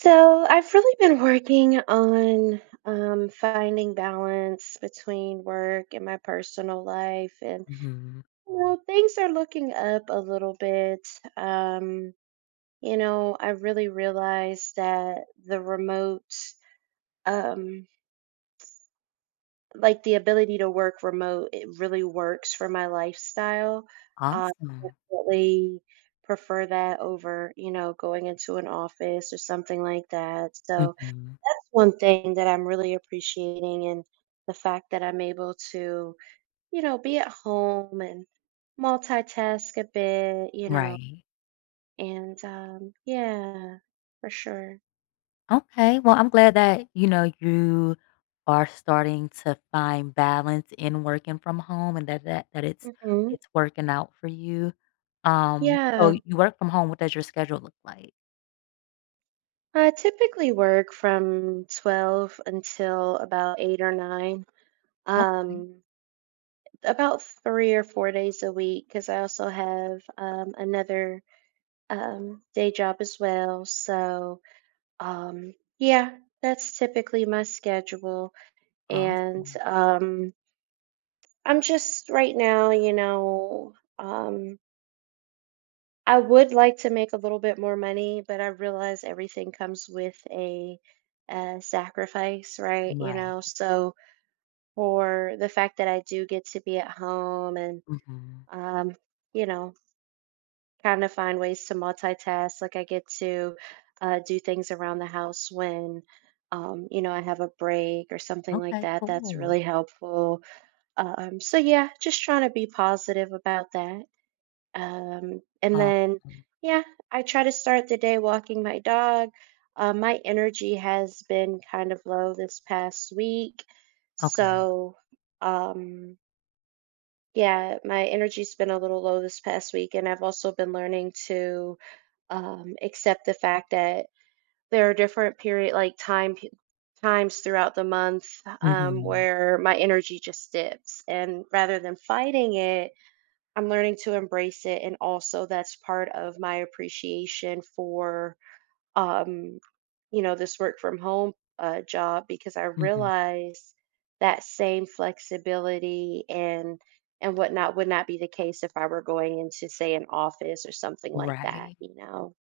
So I've really been working on finding balance between work and my personal life, and Mhm. you know things are looking up a little bit. Um, I really realized that the remote, um, like the ability to work remote, it really works for my lifestyle. I Awesome. definitely prefer that over, you know, going into an office or something like that. So Mhm. that's one thing that I'm really appreciating and the fact that I'm able to, you know, be at home and multitask a bit, you know, Right. and Yeah, for sure. Okay. Well, I'm glad that, you know, you are starting to find balance in working from home and that it's Hmm. it's working out for you. So Yeah, you work from home. What does your schedule look like? I typically work from 12 until about 8 or 9. Okay. Um, about 3 or 4 days a week because I also have another day job as well. So, yeah, that's typically my schedule. And Awesome. I'm just right now, um, I would like to make a little bit more money, but I realize everything comes with a sacrifice, right? You Right. know, so for the fact that I do get to be at home and, Hmm. um, you know, kind of find ways to multitask. Like I get to do things around the house when you know, I have a break or something like Okay, that. That's cool. really helpful. So yeah, just trying to be positive about that. Um, and then, Awesome. yeah, I try to start the day walking my dog. My energy has been kind of low this past week. Okay. So, um, yeah, my energy's been a little low this past week, and I've also been learning to except the fact that there are different period like time pe- times throughout the month Hmm. where my energy just dips, and rather than fighting it, I'm learning to embrace it. And also, that's part of my appreciation for um, this work from home job, because I Hmm. realize that same flexibility and whatnot would not be the case if I were going into, say, an office or something like that, Right. you know.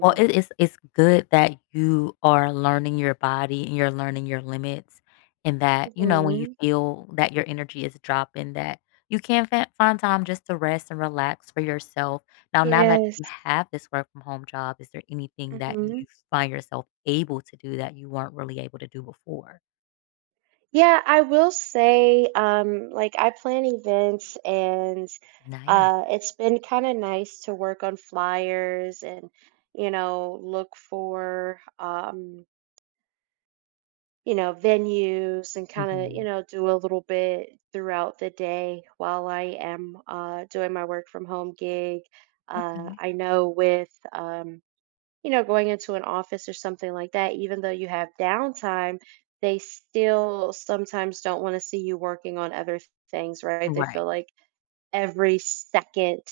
Well, it's good that you are learning your body and you're learning your limits and that, you know, when you Mhm. feel that your energy is dropping, that you can find time just to rest and relax for yourself. Now that you Yes. have this work from home job, is there anything that you Mhm. find yourself able to do that you weren't really able to do before? Yeah, I will say, like, I plan events and Nice. It's been kind of nice to work on flyers and, you know, look for you know, venues and kind of, Hmm. you know, do a little bit throughout the day while I am doing my work from home gig. Okay. I know with you know, going into an office or something like that, even though you have downtime, they still sometimes don't want to see you working on other things, right? They feel Right. like every second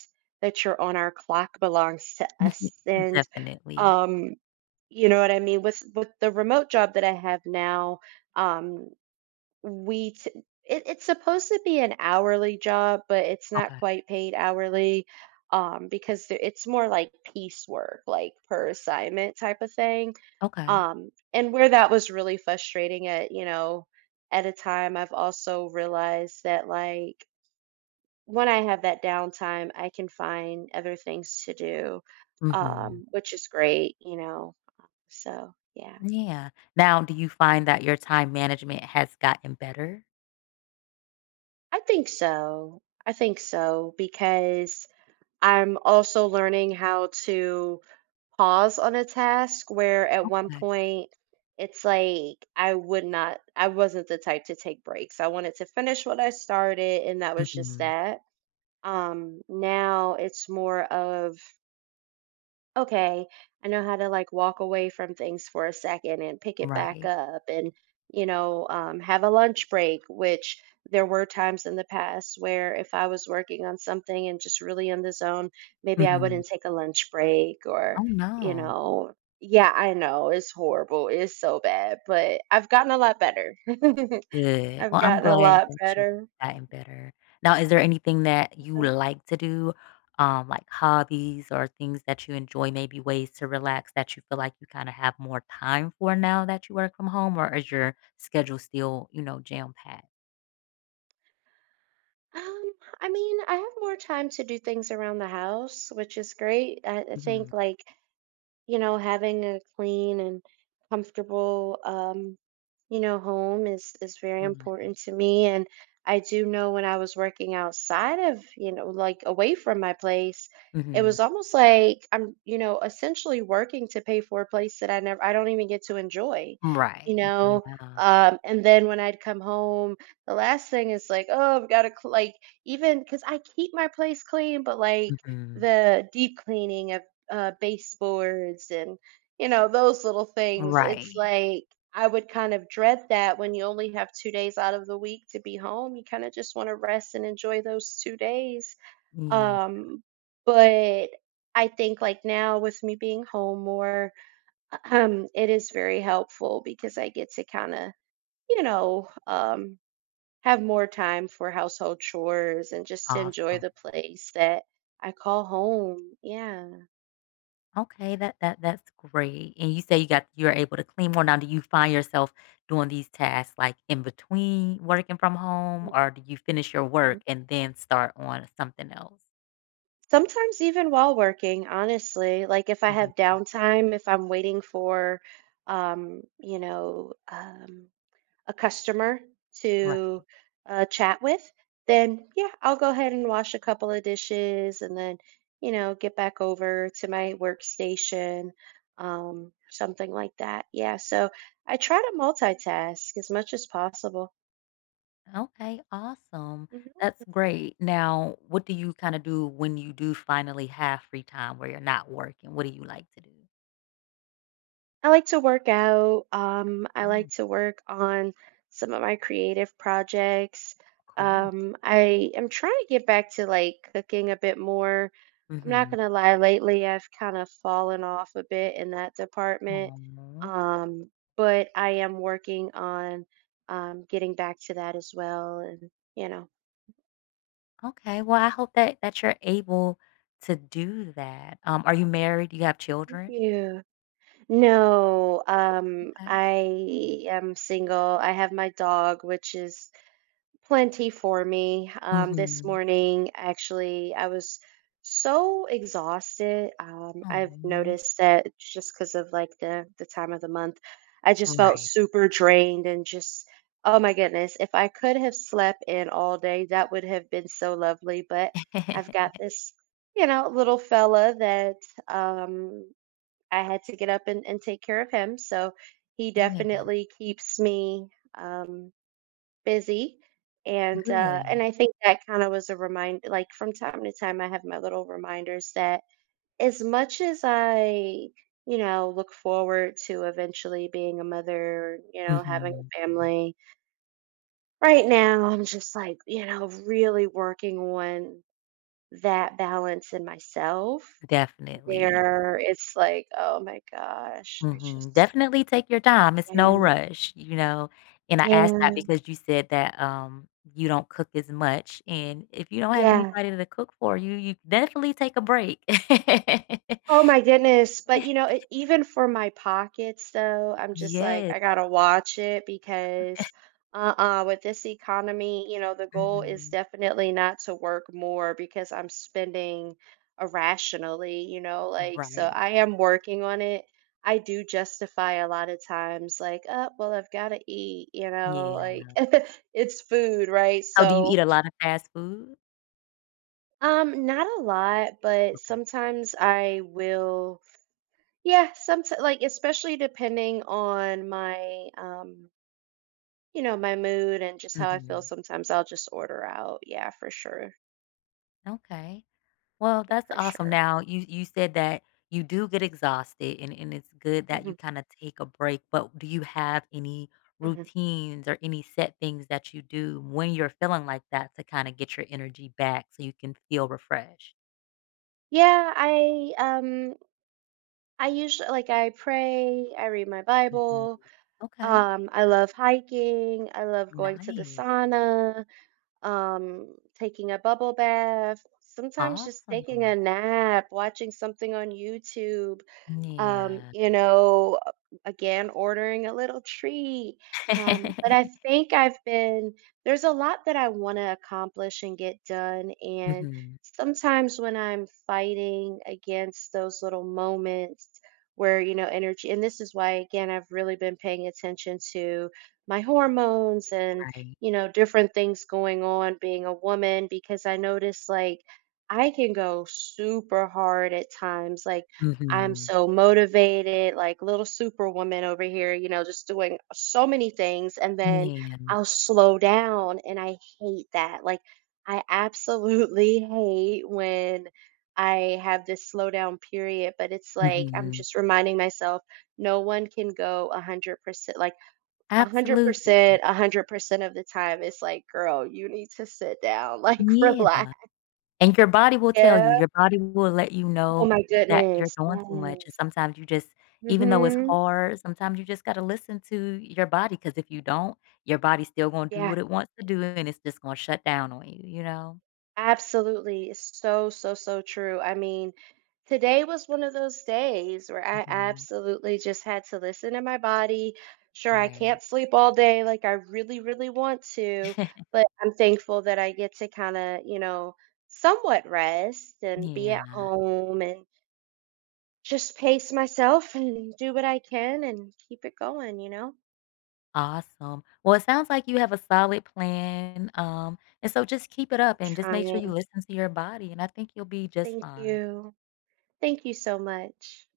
that you're on our clock belongs to us. And Definitely. um, you know what I mean? With the remote job that I have now, um, we t it, it's supposed to be an hourly job, but it's not Okay. quite paid hourly, it's more like piecework, like per assignment type of thing. Okay. And where that was really frustrating at, you know, at a time, I've also realized that, like, when I have that downtime, I can find other things to do, Hmm. Which is great, you know. So, yeah, Yeah. Now do you find that your time management has gotten better? I think so. I think so, because I'm also learning how to pause on a task where at one Okay. point it's like I would not, I wasn't the type to take breaks. I wanted to finish what I started, and that was just Mhm. that. Now it's more of, okay, I know how to, like, walk away from things for a second and pick it back Right. up, and have a lunch break. Which there were times in the past where, if I was working on something and just really in the zone, maybe I Mhm. wouldn't take a lunch break. Or, Oh, you no. know, yeah, I know it's horrible. It's so bad, but I've gotten a lot better. Good. I've Well, I'm gotten a glad lot that you've better. gotten better. Now is there anything that you So, like to do, like hobbies or things that you enjoy, maybe ways to relax that you feel like you kinda have more time for now that you work from home, or is your schedule still, you know, jam-packed? Um, I mean, I have more time to do things around the house, which is great. I Mhm. think, like, you know, having a clean and comfortable, you know, home is very Right. important to me. And I do know when I was working outside of, you know, like, away from my place, it Mhm. was almost like I'm, you know, essentially working to pay for a place that I don't even get to enjoy, you Right. know. Yeah. And then when I'd come home, the last thing is like, oh, I've got to, like, even because I keep my place clean, but, like, Mhm. the deep cleaning of baseboards and, you know, those little things. It's Right. like, I would kind of dread that when you only have 2 days out of the week to be home. You kind of just want to rest and enjoy those 2 days. Yeah, Um, but I think, like, now with me being home more, it is very helpful because I get to kind of, you know, have more time for household chores and just to enjoy awesome. the place that I call home. Yeah. Okay, that's great. And you say you're able to clean more now. Do you find yourself doing these tasks like in between working from home, or do you finish your Mm-hmm. work and then start on something else? Sometimes even while working, honestly, like, if I Mhm. have downtime, if I'm waiting for, um, you know, um, a customer Right. to, chat with, then, yeah, I'll go ahead and wash a couple of dishes, and then, you know, get back over to my workstation, something like that. Yeah, so I try to multitask as much as possible. Okay, awesome. That's great. Now, what do you kind of do when you do finally have free time where you're not working? What do you like to do? I like to work out. I like Oh, to work on some of my creative projects. cool. I am trying to get back to, like, cooking a bit more. I'm not Mm-hmm. gonna lie, lately I've kind of fallen off a bit in that department. Um, but I am working on getting back to that as well. And, you know, Okay. Well, I hope that you're able to do that. Are you married? Do you have thank children? you. No, Okay. I am single. I have my dog, which is plenty for me. This Mhm. morning, actually, I was so exhausted. I've Oh, noticed that just because of, like, the time of the month, I just felt right. super drained. And just, oh my goodness, if I could have slept in all day, that would have been so lovely. But I've got this, you know, little fella that um, I had to get up and take care of him. So he Yeah, definitely keeps me. Um, Busy, and good. I think that kinda was a reminder. Like, from time to time, I have my little reminders that as much as I, you know, look forward to eventually being a mother, you know, having Mhm. a family, right now, I'm just, like, you know, really working on that balance in myself, Definitely. where it's like, "Oh my gosh, I Mhm. just." Definitely take your time. It's no Yeah, rush, you know, and I asked that yeah, because you said that, you don't cook as much, and if you don't have yeah. anybody to cook for you, you definitely take a break. Oh my goodness. But, you know, it, even for my pockets though, I'm just like, Yes. I gotta watch it because, uh-uh, with this economy, you know, the goal is Mhm. definitely not to work more because I'm spending irrationally, you know, like, so Right. I am working on it. I do justify a lot of times, like, oh, well, I've gotta eat, you know, Yeah. like, it's food, right? Oh, do you eat So a lot of fast food? Not a lot, but Okay. sometimes I will, yeah, someti like, especially depending on my, you know, my mood and just how I feel, Mhm. sometimes I'll just order out. Yeah, for sure, Okay. Well, that's for awesome. sure. Now, you said that you do get exhausted, and it's good that you Mhm, kinda take a break, but do you have any mhm. routines or any set things that you do when you're feeling like that to kinda get your energy back so you can feel refreshed? Yeah, I usually, like, I pray, I read my Mhm. Bible. Okay. I love hiking. I love going to the Nice. sauna, um, taking a bubble bath, sometimes just taking a Awesome. nap, watching something on YouTube. um, Yeah. you know, uh, Again, ordering a little treat. But I think I've been, There's a lot that I want to accomplish and get done. And Mhm. sometimes when I'm fighting against those little moments where, you know, energy, and this is why, again, I've really been paying attention to my hormones and, Right. you know, different things going on being a woman, because I notice, like, I can go super hard at times. Like, I'm Mhm. so motivated, like little superwoman over here, you know, just doing so many things. And then Yeah. I'll slow down. And I hate that. Like, I absolutely hate when I have this slow down period, but it's like I'm Mhm. just reminding myself no one can go 100%, like Absolutely. 100%, a 100% of the time. It's like, girl, you need to sit down, like, Yeah, relax. and your body will tell you, Yeah. your body will let you Oh know my that you're goodness. doing too much, and Yes. sometimes you just even though it's Mm-hmm. hard, sometimes you just gotta listen to your body. Because if you don't, your body's still gonna do Yeah. what it wants to do, and it's just gonna shut down on you, you know? Absolutely. It's so, so, so true. I mean, today was one of those days where I Mhm, absolutely just had to listen to my body. Sure, I right. can't sleep all day like I really, really want to, but I'm thankful that I get to kind of, you know, somewhat rest and be Yeah, at home and just pace myself and do what I can and keep it going, you know? awesome. Well, it sounds like you have a solid plan, and so just keep it up and just make sure you Trying. listen to your body, and I think you'll be just Thank fine. you. Thank you so much.